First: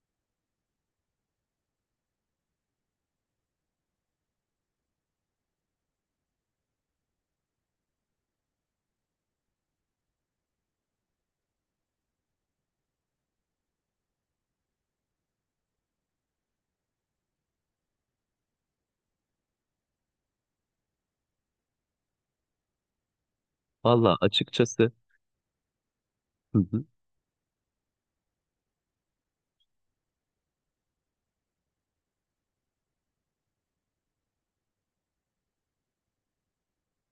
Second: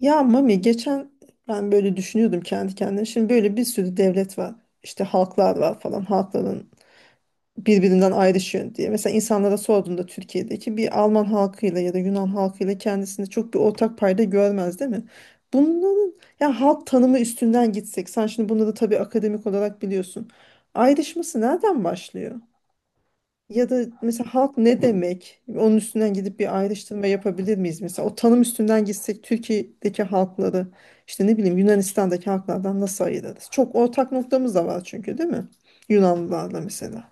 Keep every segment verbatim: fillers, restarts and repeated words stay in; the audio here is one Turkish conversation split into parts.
Ya Mami geçen ben böyle düşünüyordum kendi kendime. Şimdi böyle bir sürü devlet var. İşte halklar var falan. Halkların birbirinden ayrışıyor diye. Mesela insanlara sorduğunda Türkiye'deki bir Alman halkıyla ya da Yunan halkıyla kendisinde çok bir ortak payda görmez değil mi? Bunların ya halk tanımı üstünden gitsek. Sen şimdi bunları tabii akademik olarak biliyorsun. Ayrışması nereden başlıyor? Ya da Valla mesela halk ne açıkçası demek? Onun üstünden gidip bir hı hı, ayrıştırma yapabilir miyiz? Mesela o tanım üstünden gitsek Türkiye'deki halkları işte ne bileyim Yunanistan'daki halklardan nasıl ayırırız? Çok ortak noktamız da var çünkü değil mi? Yunanlılarla mesela.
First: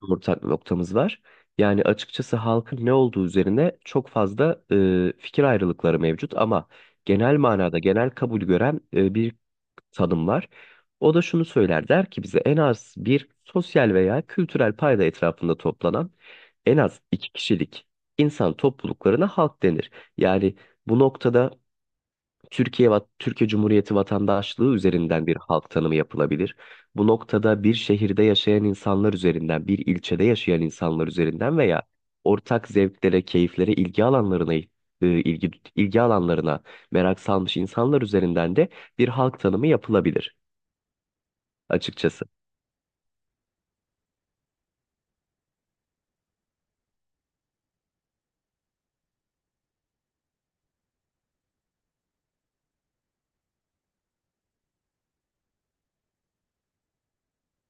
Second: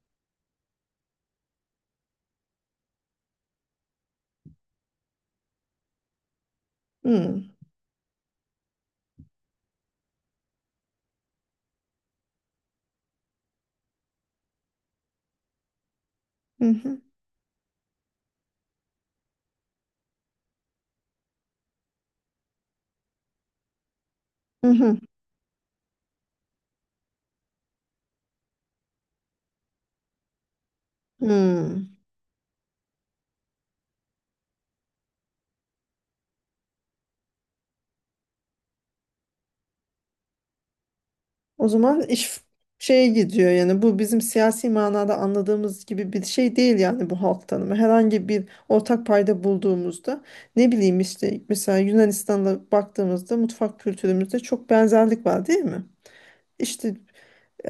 ortak noktamız var. Yani açıkçası halkın ne olduğu üzerine çok fazla e, fikir ayrılıkları mevcut ama genel Hmm. manada genel kabul gören e, bir tanım var. O da şunu söyler, der ki bize en az bir sosyal veya kültürel payda etrafında toplanan Hı en hı. az iki kişilik insan topluluklarına halk denir. Yani bu noktada Türkiye, va- Türkiye Cumhuriyeti Hı vatandaşlığı hı. üzerinden bir halk tanımı yapılabilir. Bu noktada bir şehirde yaşayan insanlar üzerinden, bir ilçede yaşayan insanlar üzerinden veya Hmm. ortak zevklere, keyiflere, ilgi alanlarına e, ilgi ilgi alanlarına merak salmış insanlar üzerinden de bir halk tanımı yapılabilir O zaman açıkçası. iş şeye gidiyor yani bu bizim siyasi manada anladığımız gibi bir şey değil yani bu halk tanımı. Herhangi bir ortak payda bulduğumuzda ne bileyim işte mesela Yunanistan'la baktığımızda mutfak kültürümüzde çok benzerlik var değil mi? İşte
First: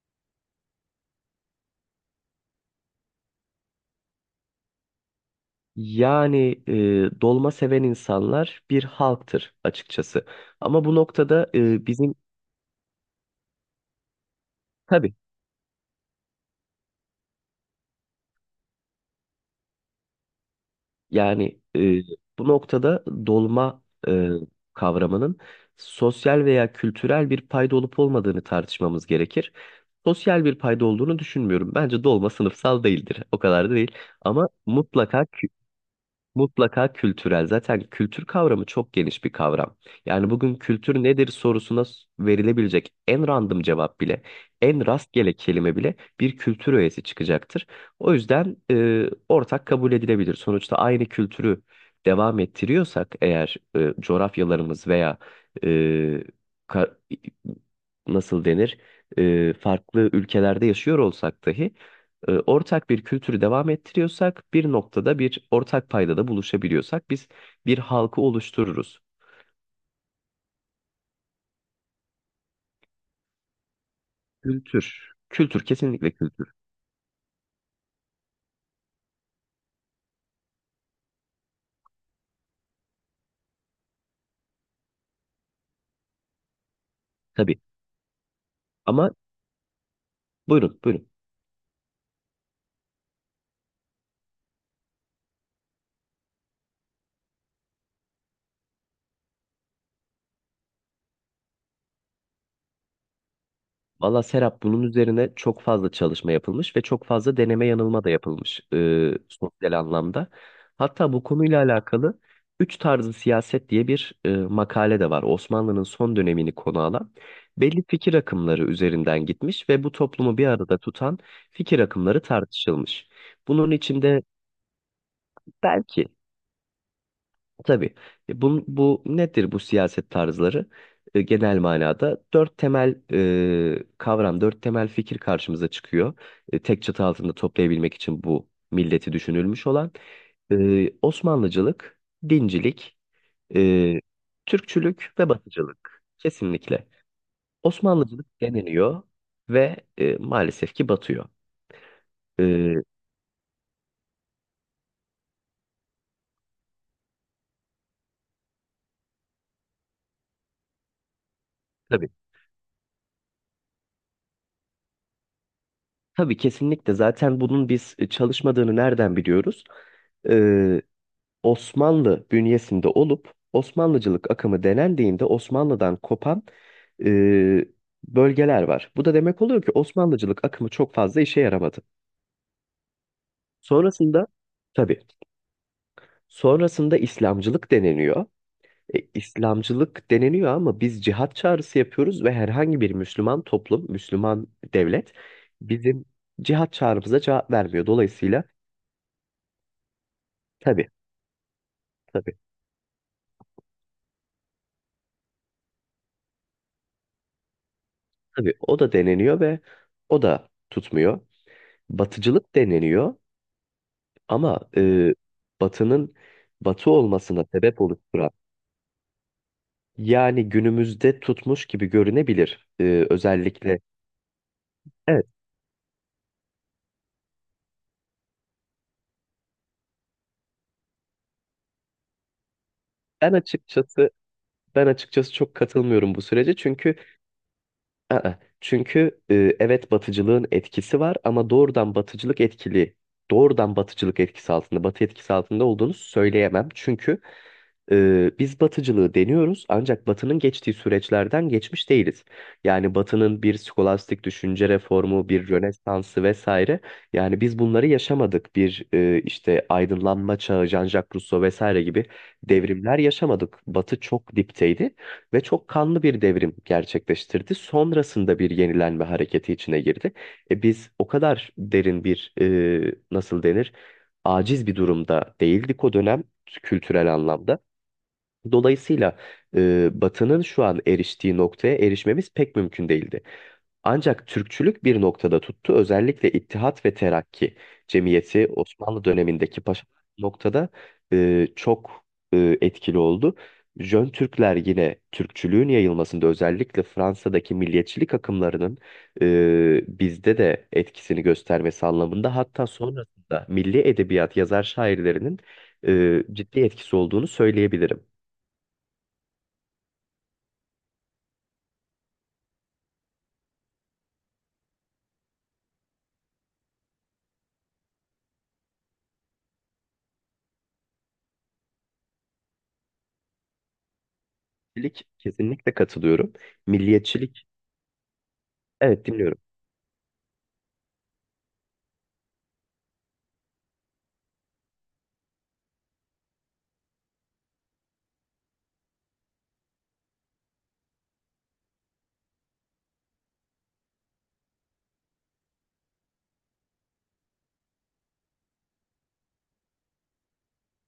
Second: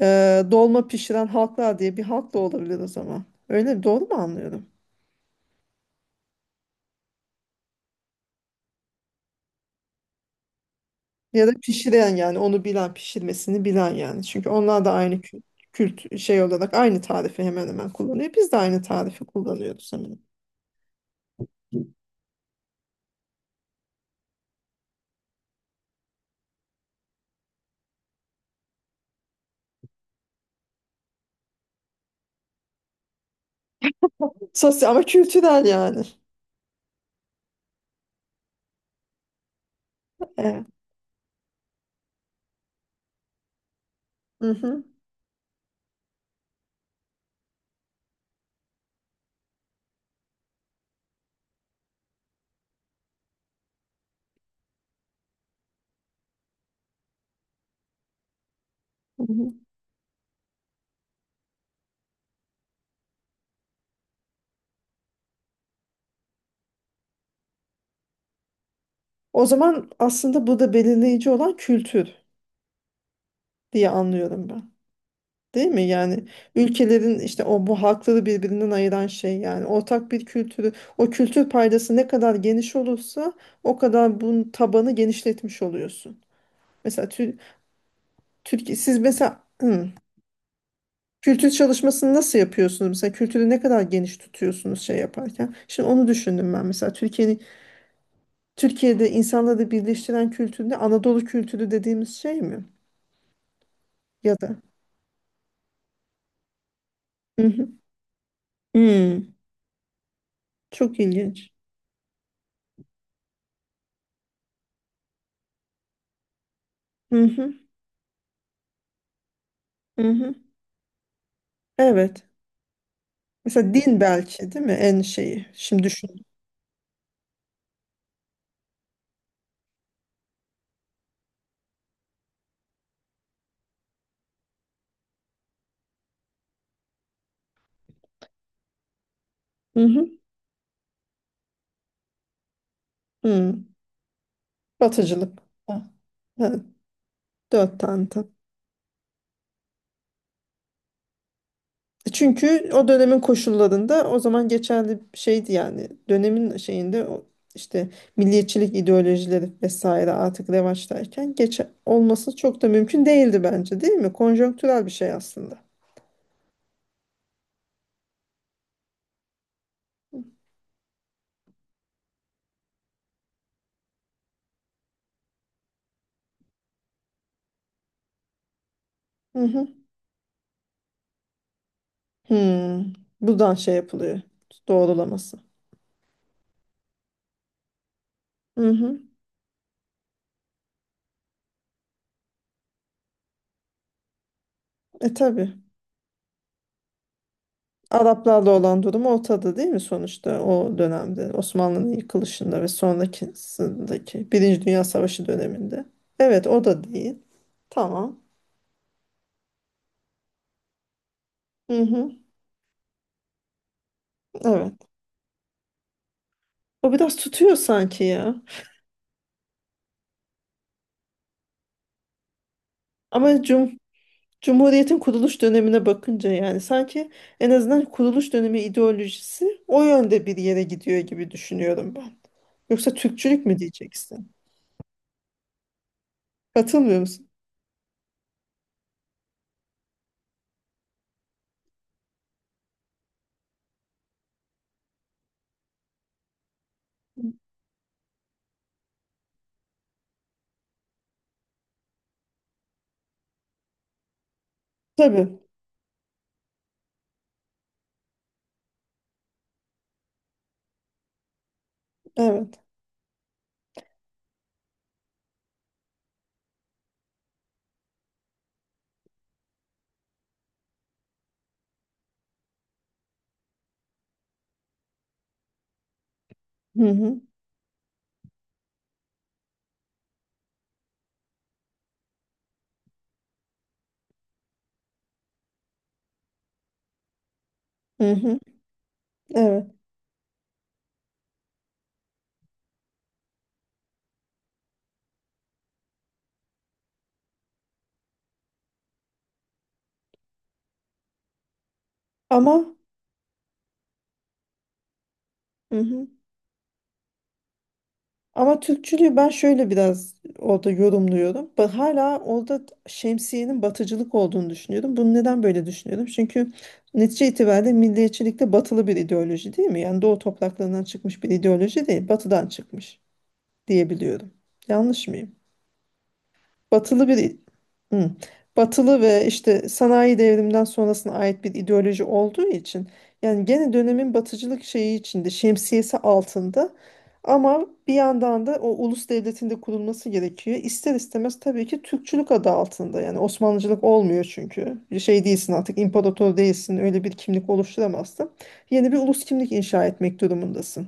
e, dolma pişiren halklar diye bir halk da olabilir o zaman. Öyle mi? Doğru mu anlıyorum? Yani e, dolma seven insanlar bir halktır açıkçası. Ama bu Ya noktada da e, pişiren bizim yani onu bilen pişirmesini bilen yani. Çünkü onlar da tabii. aynı kült kült şey olarak aynı tarifi hemen hemen kullanıyor. Biz de aynı tarifi kullanıyoruz hemen. Yani e, bu noktada dolma e, kavramının sosyal veya kültürel bir payda olup olmadığını tartışmamız gerekir. Sosyal bir payda olduğunu düşünmüyorum. Bence dolma sınıfsal değildir. O kadar da değil. Ama Sosyal ama mutlaka. kültürel yani. Mutlaka kültürel. Zaten kültür kavramı çok geniş bir kavram. Yani bugün Evet. kültür nedir sorusuna s- verilebilecek en random cevap bile, Hı hı. en rastgele kelime bile bir kültür öğesi çıkacaktır. O yüzden e, ortak kabul edilebilir. Sonuçta aynı kültürü devam ettiriyorsak eğer e, coğrafyalarımız veya e, ka- nasıl denir, Hı hı. e, farklı ülkelerde yaşıyor olsak dahi e, ortak bir kültürü devam ettiriyorsak, bir noktada bir ortak paydada buluşabiliyorsak biz bir halkı oluştururuz. O zaman aslında burada belirleyici olan kültür diye anlıyorum ben. Kültür. Kültür, Değil mi kesinlikle yani kültür. ülkelerin işte o bu halkları birbirinden ayıran şey yani ortak bir kültürü, o kültür paydası ne kadar geniş olursa o kadar bunun tabanı genişletmiş oluyorsun. Mesela Tür Tabii. Türkiye siz Ama mesela hı, buyurun, buyurun. kültür çalışmasını nasıl yapıyorsunuz? Mesela kültürü ne kadar geniş tutuyorsunuz şey yaparken? Şimdi onu düşündüm ben mesela Türkiye'nin Türkiye'de insanları birleştiren kültür ne? Anadolu kültürü dediğimiz şey mi? Valla Ya da Serap, bunun üzerine çok fazla çalışma yapılmış ve çok fazla hı deneme hı. yanılma da yapılmış, e, Hmm, sosyal anlamda. Çok Hatta bu ilginç. konuyla alakalı Üç Tarzı Siyaset diye bir e, makale de var. Osmanlı'nın son dönemini konu alan Hı hı, belli fikir akımları üzerinden gitmiş ve bu hı hı. toplumu bir arada tutan fikir akımları Evet. tartışılmış. Bunun Mesela din içinde belki değil mi en şeyi? Şimdi belki. düşün. Tabii. E, Bu, bu nedir, bu siyaset tarzları? E, genel manada dört temel e, kavram, dört temel fikir karşımıza çıkıyor. E, tek çatı altında toplayabilmek için bu milleti düşünülmüş Hı olan hı. e, Osmanlıcılık, dincilik, Hı. e, Türkçülük ve Batıcılık. Ha. Batıcılık. Ha, Kesinlikle. dört tane. Tam. Osmanlıcılık deniliyor ve e, maalesef ki batıyor. Çünkü E, o dönemin koşullarında o zaman geçerli bir şeydi yani. Dönemin şeyinde o işte milliyetçilik ideolojileri vesaire artık revaçtayken geç tabii. olması çok da mümkün değildi bence değil mi? Konjonktürel bir şey aslında. Tabii, kesinlikle. Zaten bunun biz e, çalışmadığını nereden biliyoruz? Ee, Osmanlı bünyesinde olup Osmanlıcılık akımı denendiğinde Osmanlı'dan kopan e, bölgeler var. Bu da demek Hı oluyor hı. ki Osmanlıcılık akımı çok fazla işe yaramadı. Hı. Buradan şey yapılıyor. Sonrasında, tabii, Doğrulaması. sonrasında İslamcılık deneniyor. Hı E, hı. İslamcılık deneniyor ama biz cihat çağrısı yapıyoruz ve herhangi bir Müslüman toplum, Müslüman devlet E tabii. bizim cihat çağrımıza cevap vermiyor. Dolayısıyla Araplarla olan durum ortada değil mi sonuçta o tabii, dönemde Osmanlı'nın tabii, yıkılışında ve sonrakisindeki Birinci Dünya Savaşı döneminde. Evet o da değil. Tamam. tabii o da deneniyor ve o da tutmuyor. Hı hı, Batıcılık deneniyor. Ama evet. e, Batı'nın Batı O biraz olmasına tutuyor sebep sanki oluşturan, ya. yani günümüzde tutmuş gibi görünebilir, e, Ama cum özellikle. Cumhuriyet'in Evet, kuruluş dönemine bakınca yani sanki en azından kuruluş dönemi ideolojisi o yönde bir yere gidiyor gibi düşünüyorum ben. Yoksa ben Türkçülük mü açıkçası diyeceksin? ben açıkçası çok katılmıyorum bu sürece çünkü Katılmıyor musun? aa, çünkü e, evet, Batıcılığın etkisi var ama doğrudan Batıcılık etkili doğrudan Batıcılık etkisi altında, Batı etkisi altında olduğunu söyleyemem çünkü Ee, biz batıcılığı deniyoruz ancak batının geçtiği süreçlerden geçmiş değiliz. Yani batının bir skolastik düşünce reformu, Tabii. bir rönesansı vesaire. Yani biz bunları yaşamadık. Bir e, işte aydınlanma çağı, Jean-Jacques Rousseau vesaire gibi Evet. devrimler yaşamadık. Batı çok dipteydi ve çok kanlı bir devrim gerçekleştirdi. Sonrasında bir yenilenme hareketi içine girdi. E, biz o kadar derin bir, e, nasıl denir, aciz bir durumda değildik o dönem, Hı kültürel hı. anlamda. Dolayısıyla e, Batı'nın şu an eriştiği noktaya erişmemiz pek mümkün değildi. Ancak Türkçülük bir noktada tuttu. Özellikle İttihat ve Terakki Hı hı. Cemiyeti Osmanlı dönemindeki Evet. paşa noktada e, çok e, etkili oldu. Jön Türkler yine Türkçülüğün yayılmasında, özellikle Fransa'daki milliyetçilik akımlarının e, bizde de etkisini göstermesi anlamında, Ama hatta sonrasında milli edebiyat yazar şairlerinin hı hı. e, ciddi etkisi olduğunu söyleyebilirim. Ama Türkçülüğü ben şöyle biraz orada yorumluyorum. Ben hala orada şemsiyenin batıcılık olduğunu düşünüyorum. Bunu neden böyle düşünüyorum? Çünkü netice itibariyle milliyetçilik de batılı bir ideoloji değil mi? Yani doğu topraklarından çıkmış bir ideoloji değil, batıdan çıkmış diyebiliyorum. Milliyetçilik, Yanlış mıyım? kesinlikle katılıyorum. Batılı bir. Milliyetçilik, Hı. Batılı evet, ve dinliyorum. işte sanayi devriminden sonrasına ait bir ideoloji olduğu için yani gene dönemin batıcılık şeyi içinde, şemsiyesi altında, ama bir yandan da o ulus devletinde kurulması gerekiyor. İster istemez tabii ki Türkçülük adı altında, yani Osmanlıcılık olmuyor çünkü bir şey değilsin, artık imparator değilsin, öyle bir kimlik oluşturamazsın. Yeni bir ulus kimlik inşa etmek durumundasın.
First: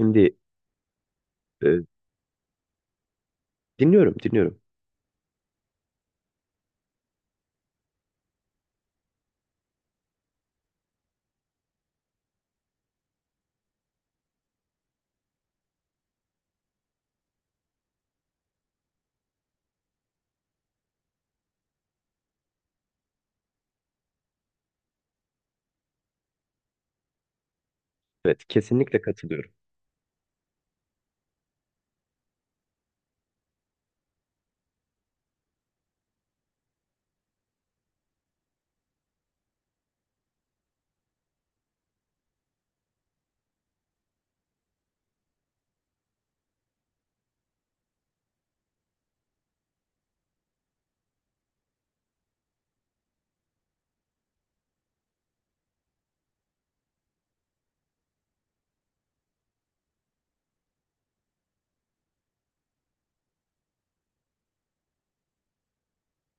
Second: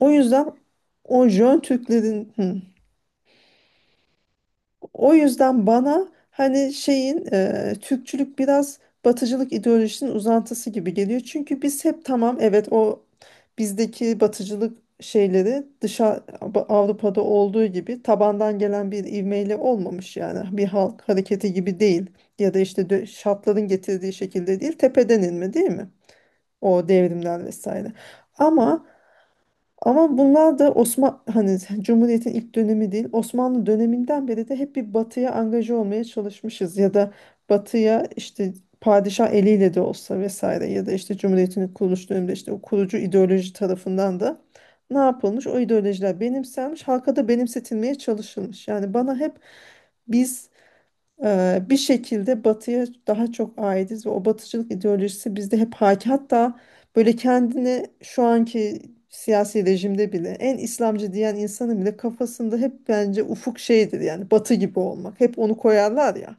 O yüzden o Jön e, Türklerin hı. dinliyorum, dinliyorum. O yüzden bana hani şeyin e, Türkçülük biraz batıcılık ideolojisinin uzantısı gibi geliyor. Çünkü biz hep tamam evet o bizdeki batıcılık şeyleri dışa, Avrupa'da olduğu gibi tabandan gelen bir ivmeyle olmamış yani bir halk hareketi gibi değil, ya da işte dö- şartların getirdiği şekilde değil, tepeden inme değil mi? O devrimler vesaire. Evet, Ama kesinlikle katılıyorum. ama bunlar da Osman hani Cumhuriyet'in ilk dönemi değil. Osmanlı döneminden beri de hep bir batıya angaje olmaya çalışmışız ya da batıya işte padişah eliyle de olsa vesaire, ya da işte Cumhuriyet'in kuruluş döneminde işte o kurucu ideoloji tarafından da ne yapılmış? O ideolojiler benimsenmiş, halka da benimsetilmeye çalışılmış. Yani bana hep biz Eee, bir şekilde batıya daha çok aitiz ve o batıcılık ideolojisi bizde hep hakim. Hatta böyle kendini şu anki siyasi rejimde bile en İslamcı diyen insanın bile kafasında hep bence ufuk şeydir yani batı gibi olmak. Hep onu koyarlar ya,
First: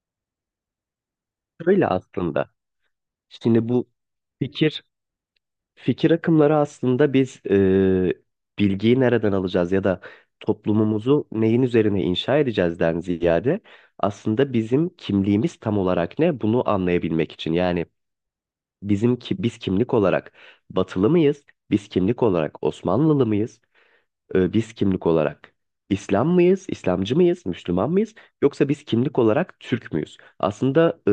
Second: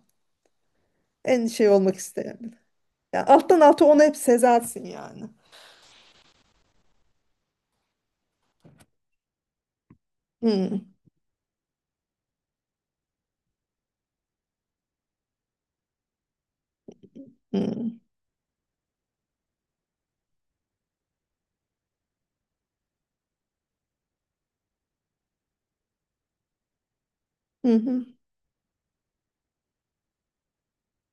en şey Şöyle olmak isteyen aslında, bile. Yani alttan şimdi alta bu onu hep fikir sezersin yani. fikir akımları aslında, biz e, bilgiyi nereden alacağız ya da Hı, toplumumuzu neyin üzerine inşa edeceğizden ziyade, aslında bizim kimliğimiz tam olarak ne, bunu anlayabilmek için. Yani hı, bizim ki biz kimlik olarak Batılı mıyız? Biz kimlik olarak Osmanlılı mıyız? E, biz kimlik olarak İslam mıyız, İslamcı mıyız, hı, Müslüman hı, mıyız yoksa biz kimlik olarak Türk müyüz? Aslında e,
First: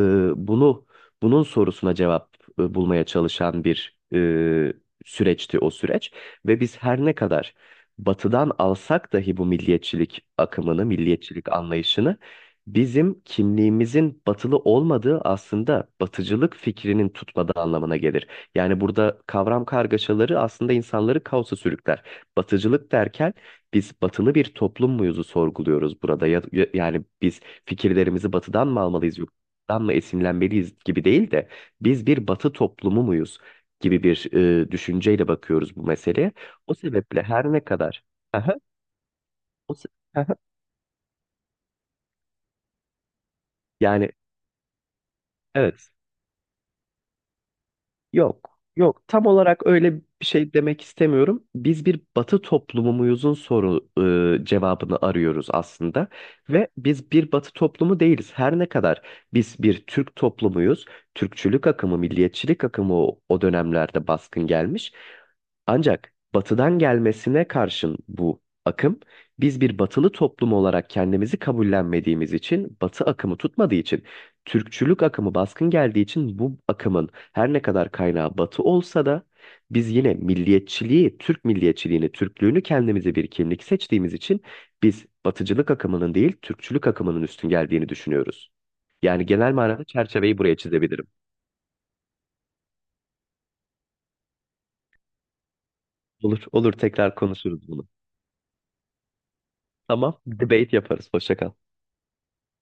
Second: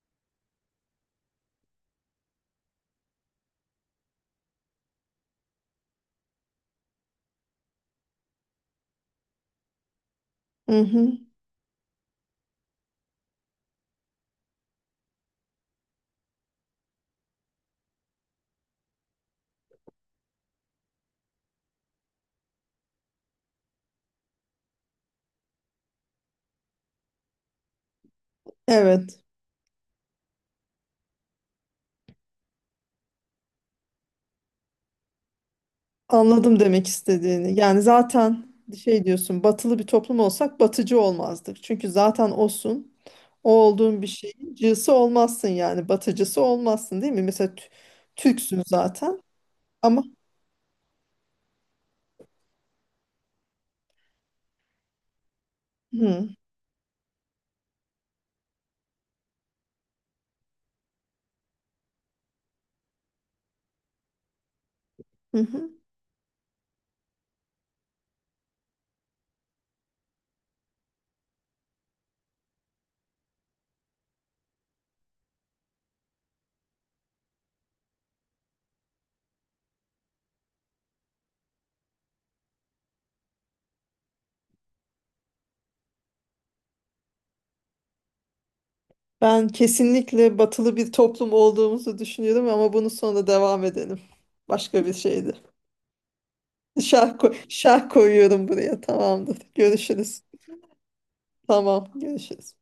bunu bunun sorusuna cevap e, bulmaya çalışan bir e, süreçti o süreç. Ve biz her ne kadar Batı'dan alsak dahi bu milliyetçilik hı, akımını, hı. milliyetçilik anlayışını, bizim kimliğimizin batılı olmadığı, aslında batıcılık fikrinin tutmadığı anlamına gelir. Yani burada kavram kargaşaları aslında insanları kaosa sürükler. Batıcılık derken biz batılı bir toplum muyuzu sorguluyoruz burada. Ya, ya- yani biz fikirlerimizi batıdan mı almalıyız, Evet, yurttan mı esinlenmeliyiz gibi değil de biz bir batı toplumu muyuz gibi bir e, düşünceyle bakıyoruz bu meseleye. anladım O demek sebeple her istediğini. ne Yani kadar zaten Aha, şey diyorsun, o batılı bir se- toplum olsak batıcı olmazdık. Çünkü zaten olsun. O olduğun bir yani şeyin cısı olmazsın evet. yani batıcısı olmazsın değil mi? Mesela Tü- Yok, Türksün yok. zaten Tam olarak öyle ama bir şey demek istemiyorum. Biz bir Batı toplumu muyuzun soru e, cevabını arıyoruz aslında hı, ve biz bir Batı toplumu değiliz. Her ne kadar biz bir Türk toplumuyuz, Türkçülük akımı, milliyetçilik akımı o, o dönemlerde baskın gelmiş, hı hı. ancak batıdan gelmesine karşın bu akım, biz bir batılı toplum olarak kendimizi kabullenmediğimiz için, batı akımı tutmadığı için, Türkçülük akımı baskın geldiği için, bu akımın her ne kadar kaynağı batı olsa da biz yine milliyetçiliği, Türk milliyetçiliğini, Türklüğünü kendimize bir kimlik seçtiğimiz için biz batıcılık akımının değil, Türkçülük akımının üstün geldiğini düşünüyoruz. Yani Ben genel manada kesinlikle çerçeveyi buraya batılı bir çizebilirim. toplum olduğumuzu düşünüyorum ama bunu sonra devam edelim. Başka bir şeydi. Olur, olur, tekrar Şarkı konuşuruz bunu. şarkı koyuyorum buraya, tamamdır. Tamam, Görüşürüz. debate yaparız. Hoşça kal. Tamam, görüşürüz.